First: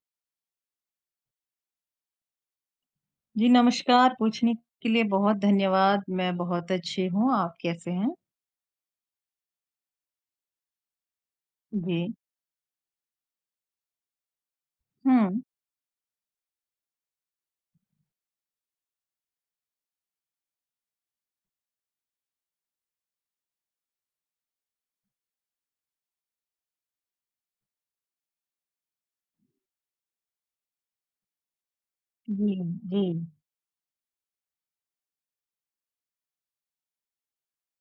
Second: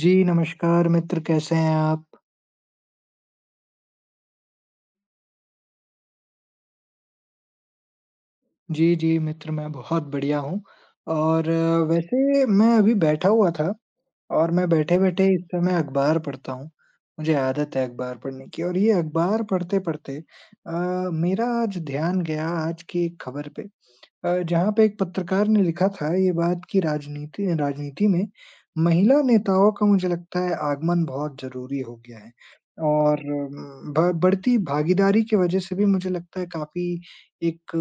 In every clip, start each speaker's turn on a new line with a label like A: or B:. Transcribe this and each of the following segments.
A: जी, नमस्कार मित्र कैसे हैं आप?
B: जी, नमस्कार। पूछने के लिए बहुत धन्यवाद। मैं बहुत अच्छी हूँ, आप कैसे हैं?
A: जी, जी मित्र मैं बहुत बढ़िया हूँ और
B: जी।
A: वैसे मैं अभी बैठा हुआ था और मैं बैठे-बैठे
B: हुँ।
A: इस समय अखबार पढ़ता हूँ। मुझे आदत है अखबार पढ़ने की और ये अखबार पढ़ते-पढ़ते मेरा आज ध्यान गया आज की एक खबर पे जहाँ पे एक पत्रकार ने लिखा था ये बात कि राजनीति राजनीति में महिला नेताओं का मुझे लगता है आगमन बहुत ज़रूरी हो गया है
B: जी, जी,
A: और उम, ब बढ़ती भागीदारी की वज़ह से भी मुझे लगता है काफ़ी एक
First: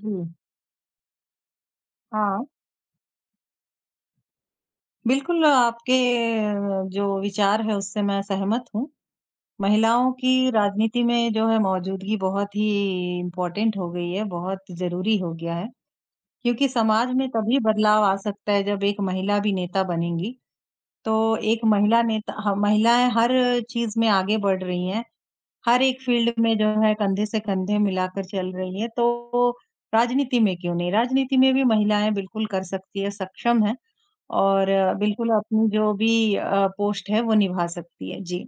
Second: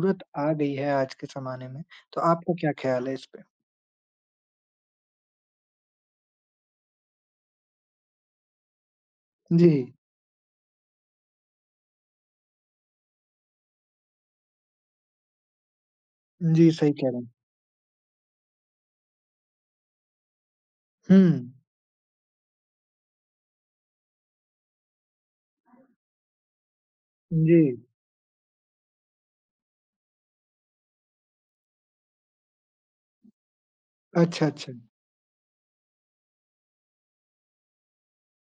B: जी।
A: आ गई है आज के ज़माने में। तो
B: हाँ,
A: आपका क्या ख़्याल है इस पे?
B: बिल्कुल आपके जो विचार है उससे मैं सहमत हूँ।
A: जी।
B: महिलाओं की राजनीति में जो है मौजूदगी बहुत ही इम्पोर्टेंट हो गई है, बहुत ज़रूरी हो गया है। क्योंकि
A: जी, सही कह
B: समाज
A: रहे
B: में
A: हैं।
B: तभी बदलाव आ सकता है जब एक महिला भी नेता बनेंगी। तो
A: हुँ।
B: एक महिला नेता ह महिलाएँ हर चीज़ में आगे बढ़ रही हैं। हर एक फ़ील्ड में जो है कंधे से
A: जी।
B: कंधे मिलाकर चल रही है, तो राजनीति में क्यों नहीं? राजनीति में भी महिलाएँ बिल्कुल कर सकती है, सक्षम है
A: अच्छा,
B: और
A: अच्छा।
B: बिल्कुल अपनी जो भी पोस्ट है वो निभा सकती है। जी।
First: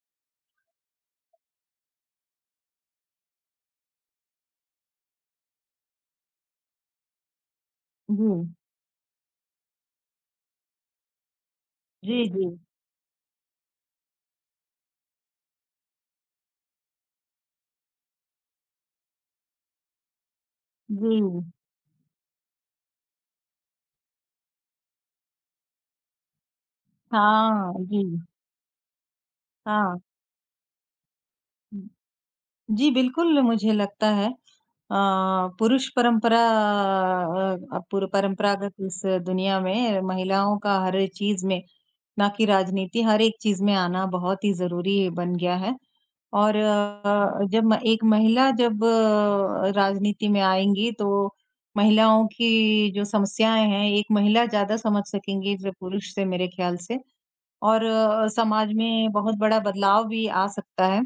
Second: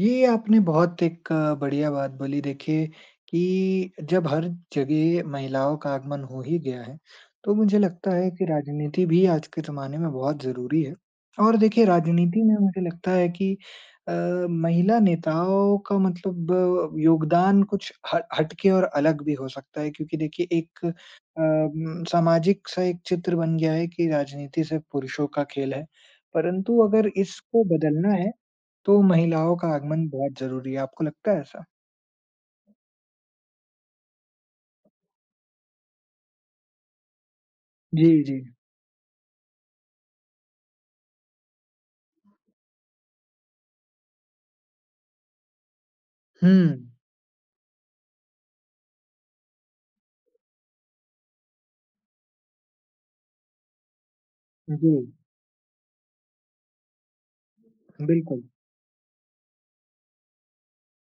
A: ये आपने बहुत एक बढ़िया बात बोली देखिए कि जब हर जगह महिलाओं का आगमन हो ही गया है, तो मुझे लगता
B: जी।
A: है कि राजनीति भी आज के ज़माने में बहुत ज़रूरी है। और देखिए
B: जी,
A: राजनीति
B: जी।
A: में मुझे लगता है कि अ, महिला नेताओं का मतलब योगदान कुछ ह हटके और अलग भी हो सकता है क्योंकि देखिए एक
B: जी।
A: सामाजिक सा एक चित्र बन गया है कि राजनीति सिर्फ़ पुरुषों का खेल है। परंतु अगर इसको
B: हाँ,
A: बदलना
B: जी।
A: है तो महिलाओं का
B: हाँ।
A: आगमन बहुत ज़रूरी है, आपको लगता है ऐसा?
B: जी, बिल्कुल मुझे लगता है अ, पुरुष परंपरा अ अ, पूर्व
A: जी, जी।
B: परंपरागत इस दुनिया में महिलाओं का हर एक चीज़ में, ना कि राजनीति, हर एक चीज़ में आना बहुत ही ज़रूरी बन गया है।
A: हुँ,
B: और जब म एक महिला जब राजनीति में आएँगी तो महिलाओं की जो समस्याएँ हैं, एक महिला ज़्यादा
A: जी,
B: समझ सकेंगी जो पुरुष से मेरे ख़्याल से और
A: बिल्कुल,
B: समाज में बहुत बड़ा बदलाव भी आ सकता है।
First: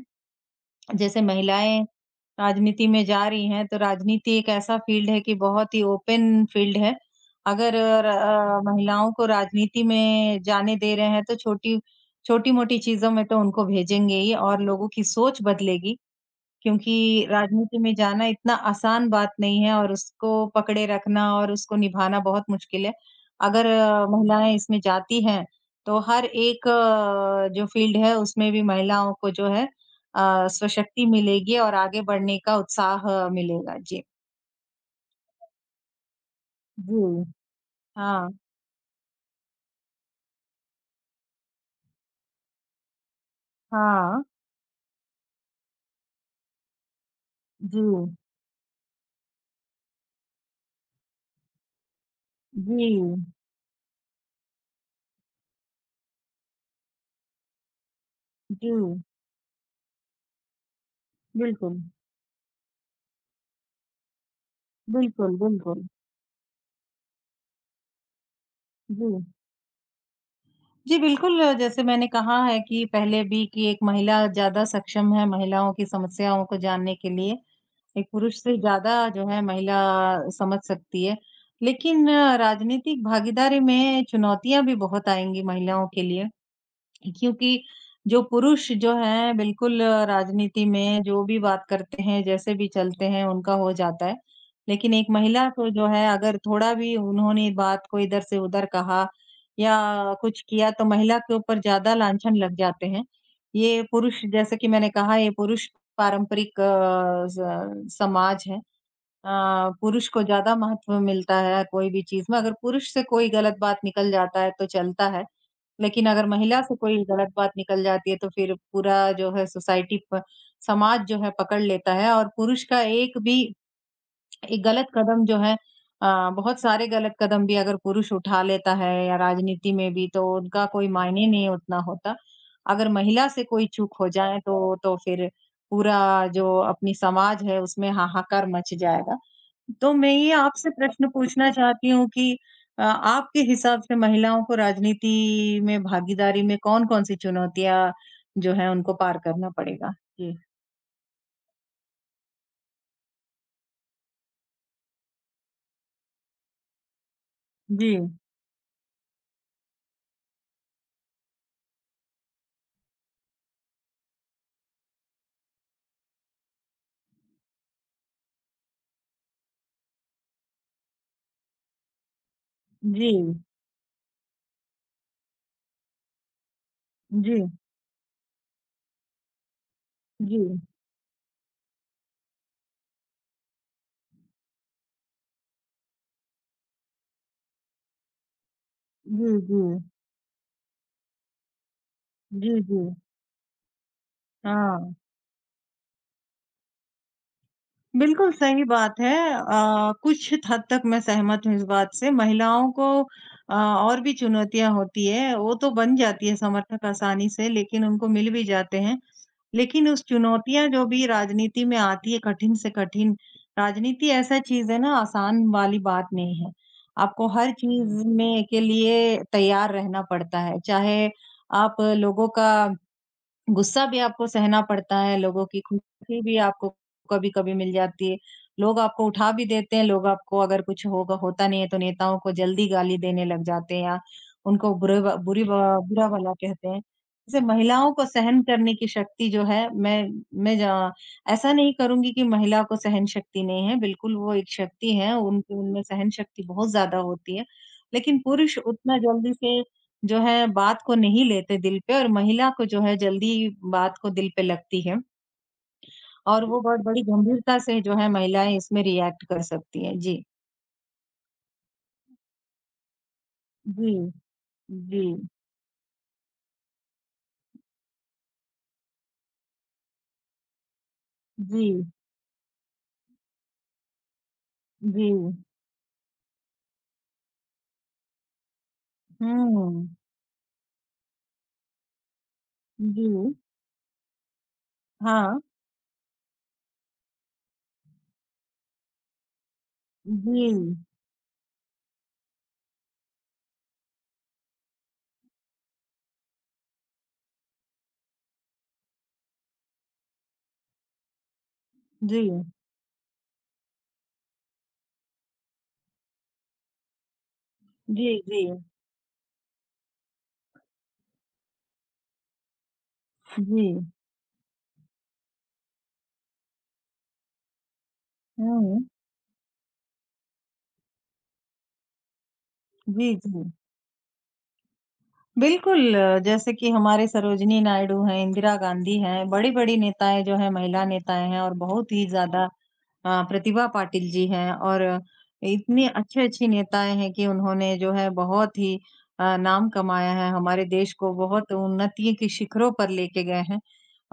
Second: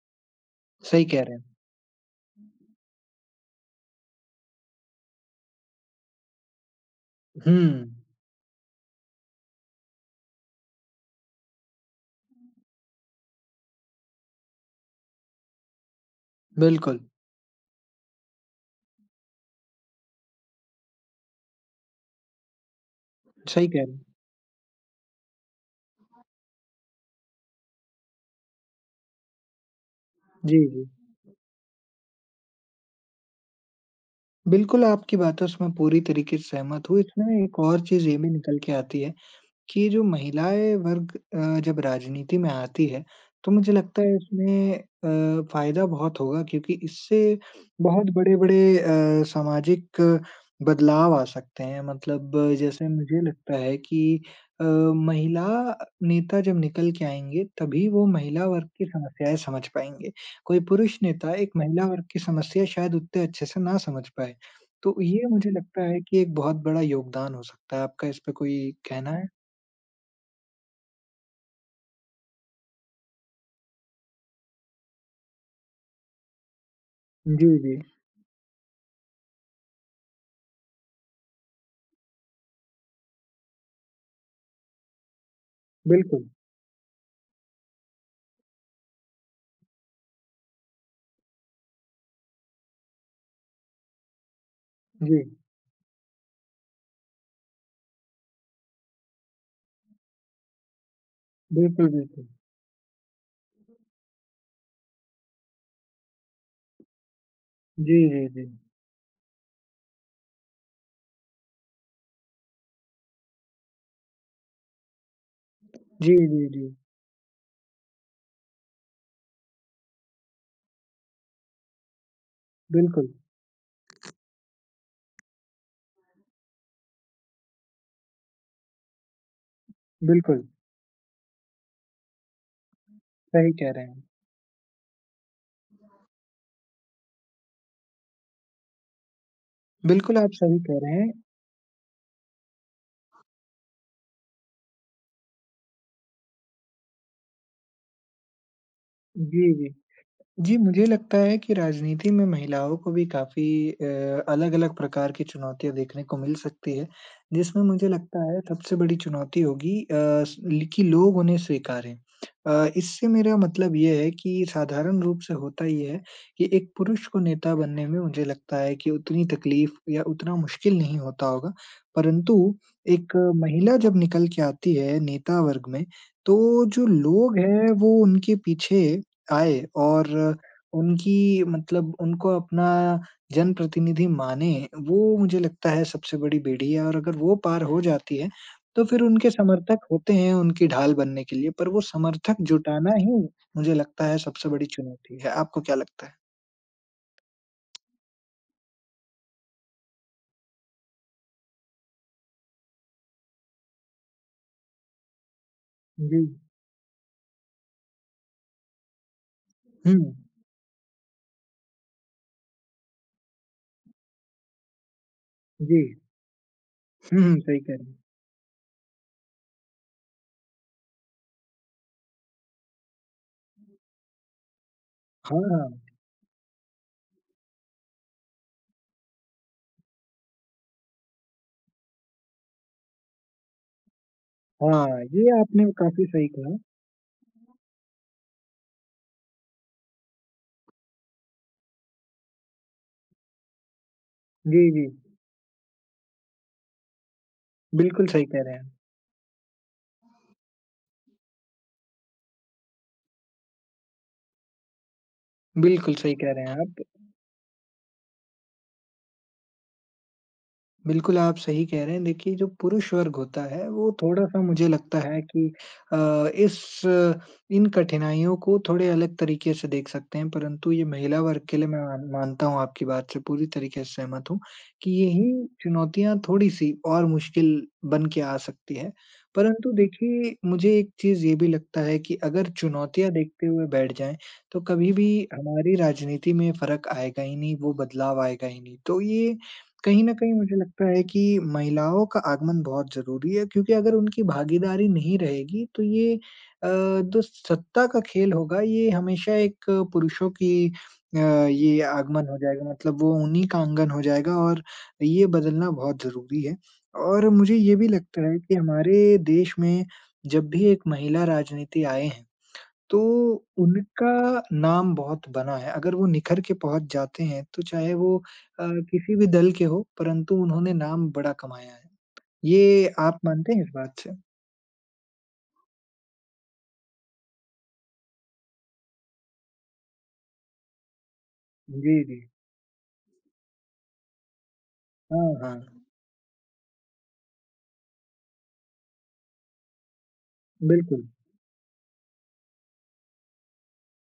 A: सही
B: जैसे
A: कह रहे हैं।
B: महिलाएँ राजनीति में जा रही हैं, तो राजनीति एक ऐसा फ़ील्ड है कि बहुत ही ओपन फ़ील्ड है।
A: हुँ,
B: अगर महिलाओं को राजनीति में जाने दे रहे हैं, तो छोटी-मोटी चीज़ों में तो उनको भेजेंगे ही और लोगों की सोच बदलेगी। क्योंकि
A: बिल्कुल,
B: राजनीति में जाना इतना आसान बात नहीं है और उसको पकड़े रखना और उसको निभाना बहुत मुश्किल है। अगर
A: सही कह रहे हैं।
B: महिलाएँ इसमें जाती हैं, तो हर एक जो फ़ील्ड है उसमें भी महिलाओं को जो है
A: जी, जी।
B: स्वशक्ति मिलेगी और आगे बढ़ने का उत्साह मिलेगा। जी।
A: बिल्कुल, आपकी बातों से मैं पूरी तरीके से सहमत हूँ।
B: जी।
A: इसमें एक और चीज़ ये
B: हाँ,
A: भी निकल के आती है कि जो महिलाएँ वर्ग जब राजनीति में आती है, तो मुझे लगता है
B: हाँ।
A: इसमें फ़ायदा बहुत होगा क्योंकि इससे
B: जी,
A: बहुत बड़े-बड़े सामाजिक बदलाव आ सकते हैं। मतलब
B: जी,
A: जैसे मुझे लगता है कि महिला नेता जब निकल के आएँगे, तभी वो महिला वर्ग
B: जी।
A: की समस्याएँ समझ पाएँगे। कोई पुरुष नेता एक
B: बिल्कुल,
A: महिला वर्ग की समस्या शायद उतने अच्छे से ना समझ पाए। तो ये
B: बिल्कुल,
A: मुझे लगता
B: बिल्कुल।
A: है कि एक बहुत बड़ा योगदान हो सकता है। आपका इस पे कोई
B: जी।
A: कहना है?
B: जी, बिल्कुल जैसे मैंने कहा है कि पहले भी कि एक महिला ज़्यादा सक्षम है महिलाओं की समस्याओं को जानने के लिए।
A: जी, जी।
B: एक पुरुष से ज़्यादा जो है महिला समझ सकती है। लेकिन राजनीतिक भागीदारी में चुनौतियाँ भी बहुत आएँगी महिलाओं के
A: बिल्कुल।
B: लिए। क्योंकि जो पुरुष जो हैं बिल्कुल राजनीति में जो भी बात करते हैं, जैसे भी चलते हैं उनका हो जाता है। लेकिन एक
A: जी।
B: महिला को जो है अगर थोड़ा भी उन्होंने बात को इधर से उधर कहा या कुछ किया तो महिला के ऊपर
A: बिल्कुल,
B: ज़्यादा
A: बिल्कुल।
B: लांछन लग जाते हैं। ये पुरुष जैसे कि मैंने कहा ये पुरुष पारंपरिक अ, स
A: जी, जी,
B: समाज
A: जी।
B: है। अ, पुरुष को ज़्यादा महत्व मिलता है कोई भी चीज़ में, अगर पुरुष से कोई गलत बात निकल जाता है तो चलता है। लेकिन
A: जी,
B: अगर
A: जी,
B: महिला
A: जी।
B: से कोई गलत बात निकल जाती है तो फिर पूरा जो है सोसाइटी प समाज जो है पकड़ लेता है और पुरुष का
A: बिल्कुल,
B: एक गलत कदम जो है बहुत सारे गलत कदम भी अगर पुरुष उठा लेता है या राजनीति में भी तो
A: बिल्कुल।
B: उनका कोई मायने नहीं उतना होता। अगर महिला से
A: सही
B: कोई
A: कह रहे
B: चूक
A: हैं।
B: हो जाए तो फिर पूरा जो अपनी समाज है उसमें हाहाकार मच जाएगा। तो मैं
A: बिल्कुल, आप
B: ये
A: सही
B: आपसे
A: कह रहे
B: प्रश्न
A: हैं।
B: पूछना चाहती हूँ कि आपके हिसाब से महिलाओं को राजनीति में भागीदारी में कौन-कौन सी चुनौतियाँ जो है उनको पार करना
A: जी, जी।
B: पड़ेगा? जी।
A: जी, मुझे लगता है कि राजनीति में महिलाओं को भी काफ़ी अलग-अलग प्रकार की चुनौतियाँ देखने को मिल सकती है, जिसमें मुझे
B: जी।
A: लगता है सबसे बड़ी चुनौती होगी कि लोग उन्हें स्वीकारें। इससे मेरा मतलब ये है कि साधारण रूप से होता ये है कि एक पुरुष को नेता बनने में मुझे लगता है कि उतनी तकलीफ या उतना मुश्किल नहीं होता होगा, परंतु
B: जी।
A: एक महिला जब निकल के आती है नेता वर्ग में, तो जो
B: जी।
A: लोग हैं वो उनके पीछे आए और
B: जी,
A: उनकी मतलब उनको अपना जनप्रतिनिधि माने, वो मुझे लगता है सबसे बड़ी बेड़ी है और अगर वो पार हो जाती है, तो फिर
B: जी,
A: उनके
B: जी।
A: समर्थक होते हैं उनकी ढाल बनने के लिए, पर वो समर्थक
B: जी, जी।
A: जुटाना ही मुझे लगता है सबसे बड़ी
B: हाँ,
A: चुनौती है। आपको क्या लगता है?
B: बिल्कुल सही बात है। कुछ हद तक मैं सहमत हूँ इस बात से। महिलाओं को और भी चुनौतियाँ होती है, वो तो बन
A: जी।
B: जाती है समर्थक आसानी से लेकिन उनको मिल भी जाते हैं। लेकिन
A: हुँ,
B: उस चुनौतियाँ जो भी राजनीति में आती है कठिन से कठिन, राजनीति ऐसा चीज़ है ना आसान वाली
A: जी।
B: बात नहीं है।
A: हुँ,
B: आपको
A: हुँ,
B: हर
A: सही कह रहे हैं।
B: चीज़ में के लिए तैयार रहना पड़ता है। चाहे आप लोगों का गुस्सा भी आपको सहना पड़ता है, लोगों की
A: हाँ,
B: खुशी भी आपको कभी-कभी मिल जाती है। लोग आपको उठा भी देते हैं, लोग आपको अगर कुछ होगा होता नहीं है तो नेताओं को जल्दी गाली देने लग जाते हैं या
A: हाँ,
B: उनको बुरे
A: हाँ,
B: भ
A: ये
B: बुरी भ
A: आपने काफ़ी
B: बुरा
A: सही
B: भला
A: कहा।
B: कहते हैं। जैसे महिलाओं को सहन करने की शक्ति जो है मैं ज ऐसा नहीं करूँगी कि महिला को सहन शक्ति नहीं है, बिल्कुल वो एक
A: जी, जी,
B: शक्ति है, उनकी उनमें सहन शक्ति बहुत ज़्यादा होती है।
A: बिल्कुल
B: लेकिन
A: सही कह रहे
B: पुरुष
A: हैं।
B: उतना जल्दी से जो है बात को नहीं लेते दिल पे और महिला को जो है जल्दी बात को दिल पे लगती है
A: बिल्कुल सही कह
B: और
A: रहे
B: वो
A: हैं
B: बहुत
A: आप।
B: बड़ी गंभीरता से जो है महिलाएँ इसमें रिएक्ट कर सकती हैं। जी।
A: बिल्कुल, आप सही कह रहे हैं। देखिए, जो पुरुष वर्ग होता है,
B: जी,
A: वो थोड़ा-सा मुझे लगता
B: जी,
A: है कि अ, इस इन कठिनाइयों को थोड़े अलग तरीके से देख सकते हैं, परंतु ये महिला वर्ग के लिए मैं
B: जी,
A: मानता हूँ आपकी बात से पूरी तरीके से सहमत हूँ कि
B: जी।
A: यही चुनौतियाँ थोड़ी-सी और मुश्किल बन के आ सकती हैं। परंतु
B: हुँ।
A: देखिए, मुझे एक चीज़ ये भी लगता है कि अगर चुनौतियाँ
B: जी,
A: देखते हुए बैठ जाएँ, तो कभी भी
B: हाँ।
A: हमारी राजनीति में फ़र्क आएगा ही नहीं, वो बदलाव आएगा ही नहीं। तो ये कहीं न कहीं
B: जी,
A: मुझे लगता है कि महिलाओं का आगमन बहुत ज़रूरी है क्योंकि अगर उनकी भागीदारी नहीं रहेगी तो ये जो सत्ता का खेल होगा ये हमेशा एक पुरुषों की ये
B: जी,
A: आगमन हो जाएगा मतलब वो उन्हीं का आंगन हो जाएगा और ये बदलना बहुत ज़रूरी है। और मुझे ये भी
B: जी,
A: लगता है
B: जी,
A: कि हमारे देश में जब भी एक महिला राजनीति आए हैं तो
B: जी।
A: उनका नाम बहुत बना है। अगर वो निखर के पहुँच जाते हैं, तो चाहे वो अ,
B: हुँ।
A: किसी भी दल के हो, परंतु उन्होंने नाम बड़ा कमाया है। ये
B: जी,
A: आप
B: जी।
A: मानते हैं इस बात से?
B: बिल्कुल, जैसे कि हमारे सरोजिनी नायडू हैं, इंदिरा गांधी हैं, बड़ी-बड़ी नेताएँ जो हैं, महिला नेताएँ हैं और बहुत
A: जी,
B: ही
A: जी।
B: ज़्यादा प्रतिभा पाटिल जी हैं और
A: हाँ, हाँ।
B: इतनी अच्छी-अच्छी नेताएँ हैं कि उन्होंने जो है बहुत ही नाम कमाया है, हमारे देश
A: बिल्कुल।
B: को बहुत उन्नति के शिखरों पर लेके गए हैं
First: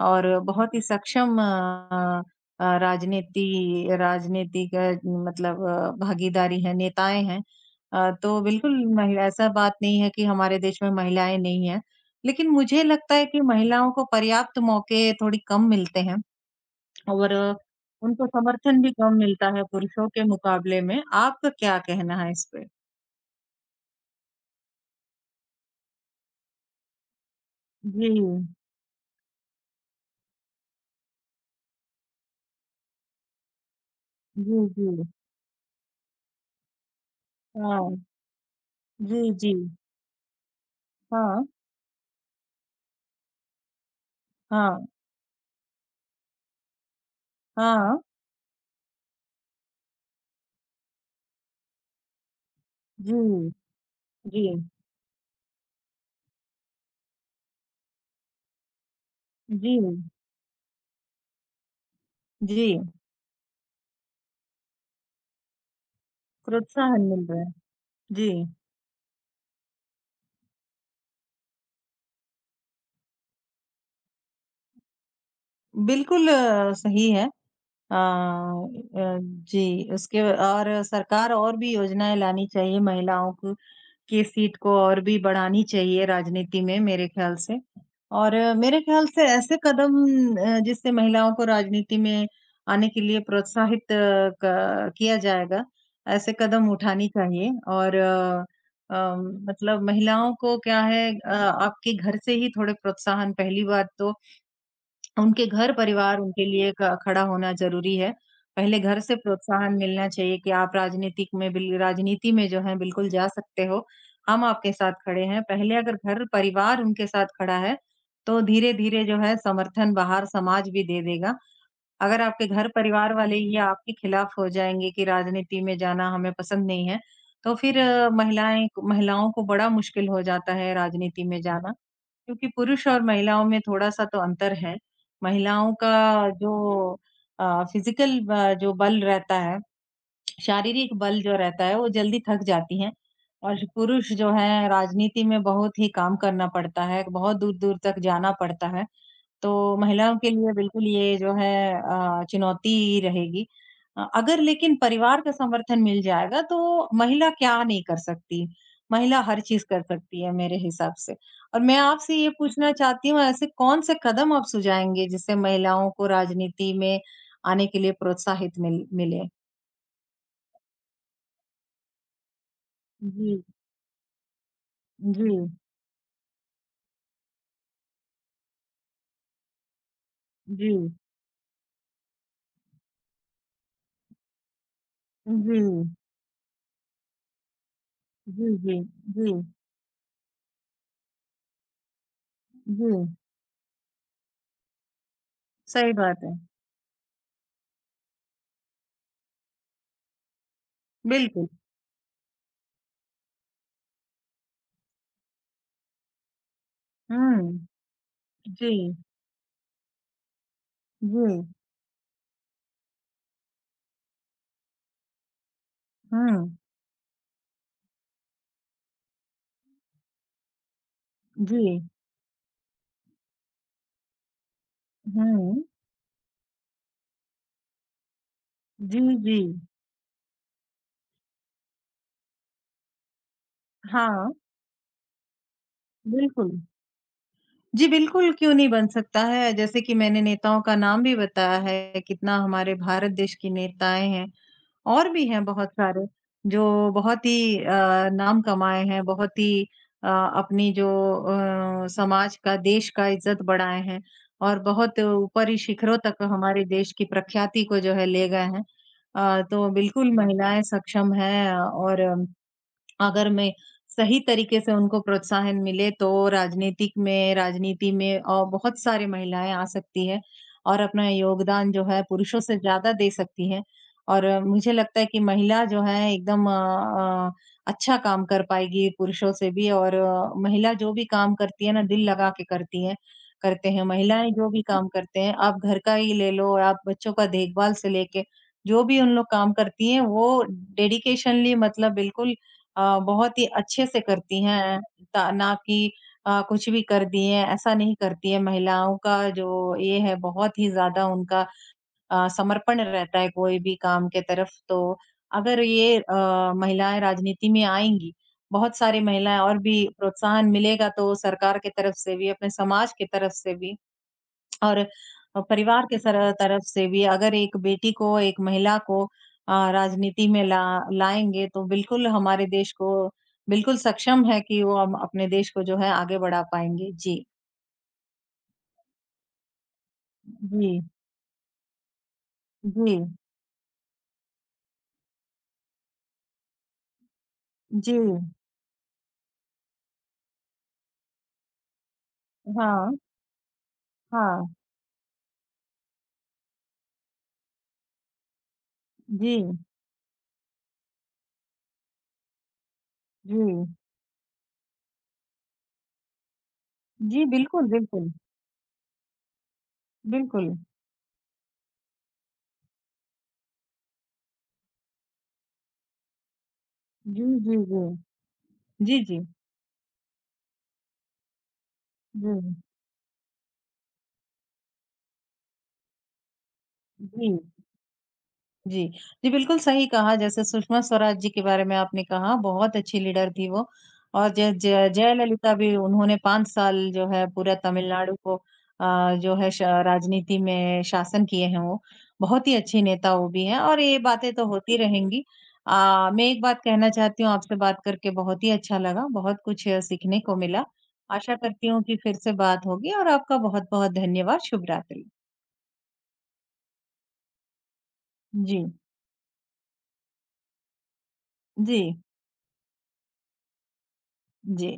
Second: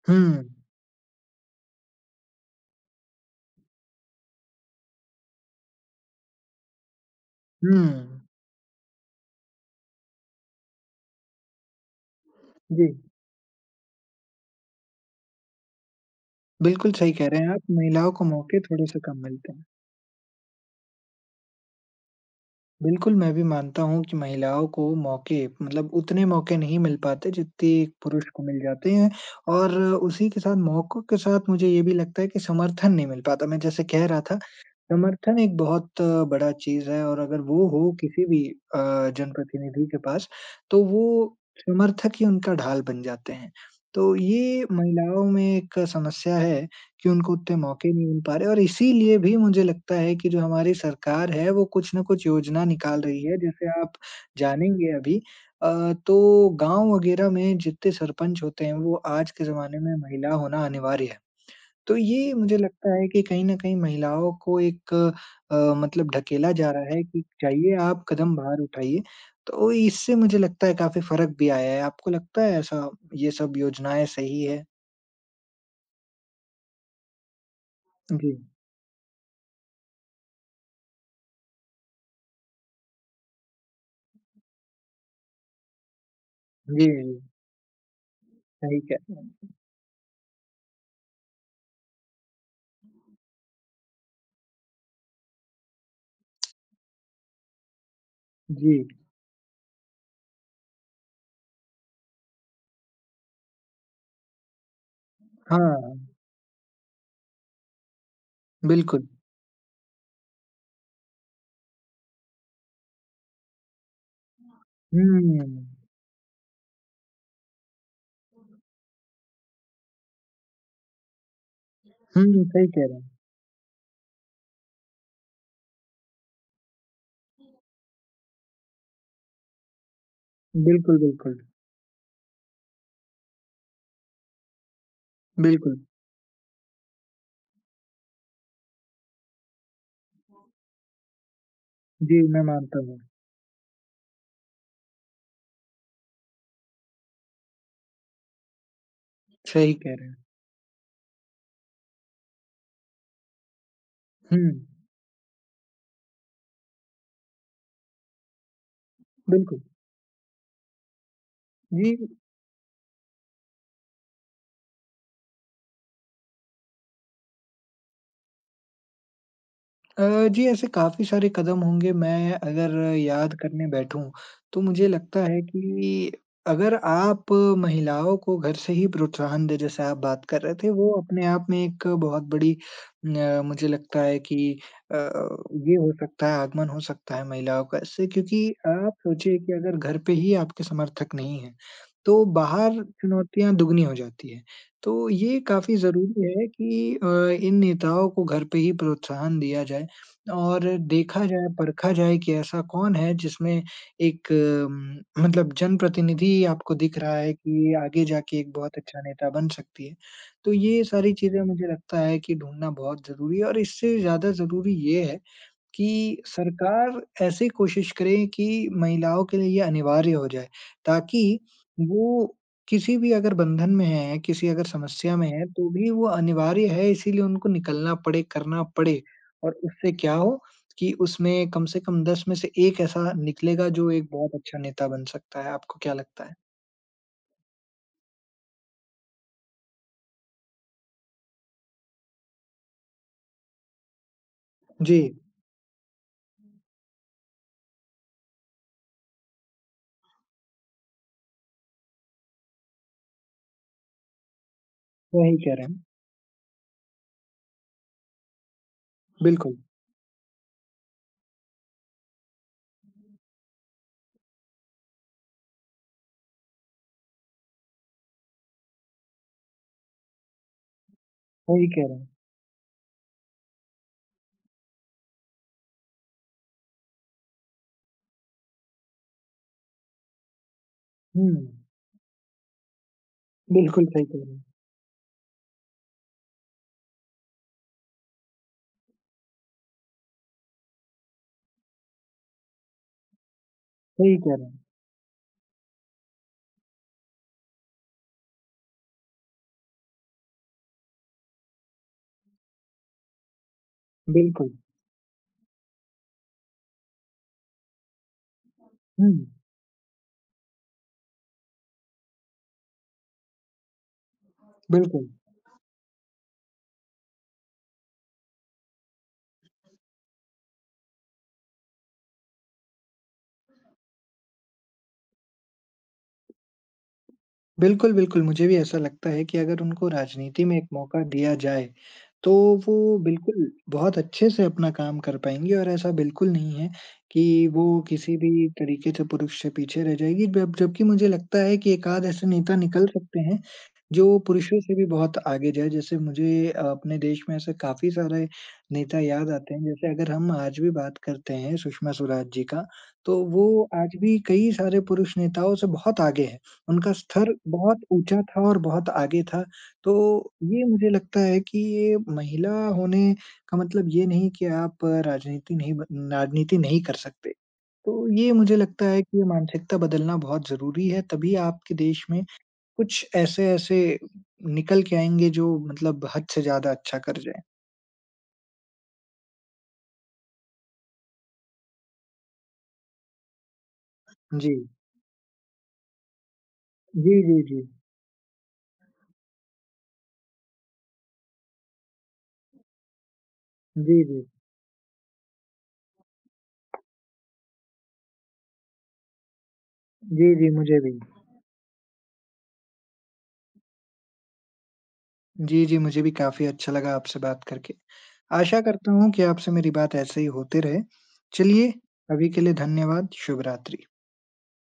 B: और
A: हुँ,
B: बहुत ही राजनीति राजनीति का मतलब भागीदारी है, नेताएँ हैं।
A: हुँ।
B: तो बिल्कुल महिला ऐसा बात नहीं है कि हमारे देश में महिलाएँ नहीं हैं। लेकिन मुझे
A: जी,
B: लगता है कि महिलाओं को पर्याप्त मौके थोड़ी कम मिलते हैं
A: बिल्कुल सही कह
B: और
A: रहे हैं आप, महिलाओं
B: उनको
A: को मौके
B: समर्थन
A: थोड़े
B: भी
A: से
B: कम
A: कम
B: मिलता
A: मिलते
B: है
A: हैं।
B: पुरुषों के मुकाबले में। आपका क्या कहना है इस पे?
A: बिल्कुल, मैं भी मानता हूँ कि महिलाओं को मौके मतलब उतने मौके नहीं मिल पाते जितने एक
B: जी।
A: पुरुष को मिल जाते हैं और उसी के साथ मौकों के साथ मुझे ये भी लगता है कि समर्थन नहीं मिल पाता। मैं जैसे कह रहा था
B: जी, जी।
A: समर्थन एक बहुत बड़ा चीज़ है और अगर वो हो
B: हाँ।
A: किसी भी अ,
B: जी, जी।
A: जनप्रतिनिधि के पास, तो वो
B: हाँ,
A: समर्थक ही उनका ढाल बन जाते हैं। तो ये
B: हाँ,
A: महिलाओं में एक समस्या है कि उनको उतने मौके
B: हाँ।
A: नहीं मिल पा रहे और इसीलिए भी मुझे लगता है कि जो हमारी सरकार है, वो कुछ न कुछ योजना निकाल रही है।
B: जी,
A: जैसे आप
B: जी,
A: जानेंगे अभी तो गाँव वगैरह में जितने सरपंच होते हैं, वो आज के
B: जी,
A: ज़माने में महिला होना अनिवार्य है। तो ये मुझे
B: जी।
A: लगता है कि कहीं न कहीं महिलाओं को एक मतलब ढकेला जा रहा
B: प्रोत्साहन
A: है कि
B: मिल रहा है।
A: जाइए आप
B: जी,
A: कदम बाहर उठाइए। तो इससे मुझे लगता है काफ़ी फ़र्क भी आया है। आपको लगता है ऐसा ये सब योजनाएँ सही है?
B: बिल्कुल सही है। अ
A: जी।
B: अ, जी, उसके और सरकार और भी योजनाएँ लानी चाहिए महिलाओं को की सीट को और भी बढ़ानी चाहिए राजनीति में
A: जी,
B: मेरे
A: जी।
B: ख़्याल से। और
A: सही
B: मेरे
A: कह
B: ख़्याल
A: रहे
B: से
A: हैं।
B: ऐसे कदम जिससे महिलाओं को राजनीति में आने के लिए प्रोत्साहित अ, क किया जाएगा, ऐसे कदम उठानी चाहिए और
A: जी।
B: अ, मतलब महिलाओं को क्या है आपके घर से ही थोड़े प्रोत्साहन पहली बात तो उनके
A: हाँ,
B: घर-परिवार उनके लिए ख खड़ा होना ज़रूरी है। पहले घर
A: बिल्कुल।
B: से प्रोत्साहन मिलना चाहिए कि आप राजनीति में जो है बिल्कुल जा सकते हो, हम आपके साथ खड़े हैं।
A: हुँ।
B: पहले अगर घर-परिवार उनके साथ खड़ा है, तो धीरे-धीरे जो है समर्थन बाहर समाज भी दे देगा। अगर
A: हुँ,
B: आपके
A: सही कह रहे हैं।
B: घर-परिवार वाले ही आपके खिलाफ हो जाएँगे कि राजनीति में जाना हमें पसंद नहीं है, तो फिर महिलाएँ महिलाओं को बड़ा मुश्किल हो जाता है
A: बिल्कुल,
B: राजनीति
A: बिल्कुल।
B: में जाना। क्योंकि पुरुष और महिलाओं में थोड़ा-सा तो अंतर है। महिलाओं
A: बिल्कुल।
B: का जो अ, फ़िज़िकल ब जो बल रहता है शारीरिक बल जो रहता है वो जल्दी
A: जी,
B: थक
A: मैं
B: जाती
A: मानता
B: हैं
A: हूँ।
B: और पुरुष जो है राजनीति में बहुत ही काम करना पड़ता है, बहुत दूर-दूर तक जाना पड़ता है। तो
A: सही कह रहे हैं।
B: महिलाओं के लिए बिल्कुल ये जो है चुनौती रहेगी। अगर
A: हुँ,
B: लेकिन परिवार का समर्थन मिल जाएगा तो महिला क्या नहीं कर सकती? महिला हर
A: बिल्कुल।
B: चीज़ कर सकती है मेरे हिसाब से। और मैं
A: जी
B: आपसे ये पूछना चाहती हूँ ऐसे कौन से कदम आप सुझाएँगे जिससे महिलाओं को राजनीति में आने के लिए प्रोत्साहित मिले?
A: जी, ऐसे काफ़ी सारे कदम होंगे, मैं अगर याद
B: जी।
A: करने बैठूँ, तो मुझे लगता
B: जी,
A: है कि अगर आप महिलाओं को घर से ही प्रोत्साहन दें, जैसे आप बात कर रहे
B: जी,
A: थे, वो अपने आप में एक बहुत बड़ी मुझे लगता है कि
B: जी,
A: ये हो सकता है, आगमन हो सकता है महिलाओं का इससे
B: जी,
A: क्योंकि
B: जी,
A: आप
B: जी,
A: सोचिए कि अगर घर पे ही आपके समर्थक नहीं हैं, तो बाहर
B: जी,
A: चुनौतियाँ दुगनी हो जाती हैं। तो ये काफ़ी
B: सही बात
A: ज़रूरी
B: है।
A: है कि इन नेताओं को घर पे ही प्रोत्साहन दिया जाए और देखा
B: बिल्कुल,
A: जाए, परखा जाए कि ऐसा कौन है जिसमें एक मतलब जनप्रतिनिधि आपको दिख रहा है
B: हुँ,
A: कि ये आगे जाके एक बहुत
B: जी,
A: अच्छा नेता बन सकती है। तो ये सारी चीज़ें
B: जी,
A: मुझे लगता है कि ढूँढना बहुत ज़रूरी है और इससे ज़्यादा ज़रूरी ये है कि
B: हुँ,
A: सरकार ऐसी कोशिश करे कि महिलाओं के लिए ये अनिवार्य हो जाए, ताकि
B: जी,
A: वो किसी भी अगर बंधन में हैं, किसी अगर समस्या में हैं,
B: हुँ,
A: तो भी वो अनिवार्य है इसीलिए उनको निकलना पड़े, करना
B: जी,
A: पड़े
B: जी,
A: और उससे क्या हो कि उसमें कम से कम 10 में से 1 ऐसा निकलेगा जो एक
B: हाँ,
A: बहुत अच्छा नेता बन सकता है। आपको क्या लगता है?
B: बिल्कुल। जी, बिल्कुल क्यों नहीं बन सकता है, जैसे कि मैंने नेताओं का नाम भी बताया है, कितना हमारे भारत देश की नेताएँ हैं
A: जी,
B: और भी हैं बहुत सारे जो बहुत ही नाम कमाए हैं, बहुत ही अपनी जो समाज का, देश का इज़्ज़त बढ़ाए हैं और बहुत
A: सही कह
B: ऊपरी
A: रहे हैं।
B: शिखरों तक हमारे देश की प्रख्याति को जो है ले गए हैं।
A: बिल्कुल,
B: तो बिल्कुल महिलाएँ सक्षम हैं और अगर मैं सही तरीके से उनको प्रोत्साहन मिले तो राजनीति में और बहुत सारी महिलाएं आ सकती है और अपना
A: सही
B: योगदान जो
A: कह रहे
B: है
A: हैं।
B: पुरुषों से ज्यादा दे सकती है और मुझे लगता है कि महिला जो है एकदम अच्छा काम कर पाएगी पुरुषों से भी और महिला जो भी
A: हुँ,
B: काम करती है ना दिल लगा के करती है करते हैं
A: बिल्कुल सही कह
B: महिलाएं
A: रहे हैं।
B: जो भी काम करते हैं आप घर का ही ले लो आप बच्चों का देखभाल से लेके जो भी उन लोग काम करती हैं वो डेडिकेशनली मतलब बिल्कुल बहुत ही अच्छे से
A: सही कह
B: करती
A: रहे हैं।
B: हैं, ता ना कि कुछ भी कर दिए, ऐसा नहीं करती है। महिलाओं का जो ये है बहुत ही ज़्यादा उनका समर्पण रहता है कोई भी काम के तरफ।
A: बिल्कुल।
B: तो अगर ये महिलाएँ राजनीति में आएँगी, बहुत सारी
A: हुँ,
B: महिलाएँ और भी प्रोत्साहन मिलेगा तो सरकार की तरफ से भी, अपने समाज की तरफ से भी और
A: बिल्कुल।
B: परिवार के सर तरफ से भी अगर एक बेटी को, एक महिला को राजनीति में ला लाएँगे तो बिल्कुल हमारे देश को बिल्कुल सक्षम है कि वो हम अपने देश को जो है आगे बढ़ा पाएँगे। जी।
A: बिल्कुल, बिल्कुल, मुझे भी ऐसा लगता है कि अगर उनको राजनीति में एक
B: जी,
A: मौका दिया जाए, तो
B: जी,
A: वो बिल्कुल बहुत अच्छे से अपना काम कर पाएँगी और ऐसा बिल्कुल नहीं है कि वो
B: जी।
A: किसी भी तरीके से पुरुष से पीछे रह जाएगी। जब जबकि मुझे लगता है कि एकाध ऐसे नेता निकल
B: हाँ,
A: सकते हैं, जो
B: हाँ।
A: पुरुषों से भी बहुत आगे जाएँ। जैसे मुझे अपने देश में ऐसे काफ़ी सारे नेता याद
B: जी,
A: आते हैं, जैसे अगर हम आज भी बात करते हैं सुषमा स्वराज जी का, तो
B: जी।
A: वो आज भी कई सारे पुरुष नेताओं से बहुत आगे हैं। उनका
B: जी,
A: स्तर
B: बिल्कुल,
A: बहुत
B: बिल्कुल।
A: ऊँचा था और बहुत आगे था। तो
B: बिल्कुल।
A: ये मुझे लगता है कि ये महिला होने का मतलब ये नहीं कि आप राजनीति नहीं कर
B: जी,
A: सकते।
B: जी, जी।
A: तो ये मुझे लगता
B: जी,
A: है
B: जी।
A: कि ये मानसिकता बदलना बहुत ज़रूरी है, तभी आपके देश में कुछ ऐसे-ऐसे निकल के आएँगे जो मतलब हद से ज़्यादा अच्छा
B: जी,
A: कर जाएँ।
B: जी। जी। जी, बिल्कुल सही कहा जैसे सुषमा स्वराज जी के बारे में आपने कहा, बहुत अच्छी लीडर थी वो और जय
A: जी।
B: जय जयललिता भी उन्होंने 5 साल जो
A: जी,
B: है
A: जी,
B: पूरा
A: जी।
B: तमिलनाडु को जो है श राजनीति में शासन किए हैं वो। बहुत ही अच्छी नेता वो भी हैं और ये
A: जी, जी।
B: बातें तो होती रहेंगी। मैं एक बात कहना चाहती हूँ आपसे बात करके बहुत ही अच्छा लगा, बहुत कुछ सीखने
A: जी,
B: को
A: जी,
B: मिला।
A: मुझे भी।
B: आशा करती हूँ कि फिर से बात होगी और आपका बहुत-बहुत धन्यवाद। शुभ रात्रि।
A: जी, जी, मुझे भी काफ़ी अच्छा लगा आपसे बात करके।
B: जी।
A: आशा करता हूँ कि आपसे मेरी बात ऐसे ही होते रहे। चलिए,
B: जी,
A: अभी के लिए धन्यवाद। शुभ रात्रि।
B: जी।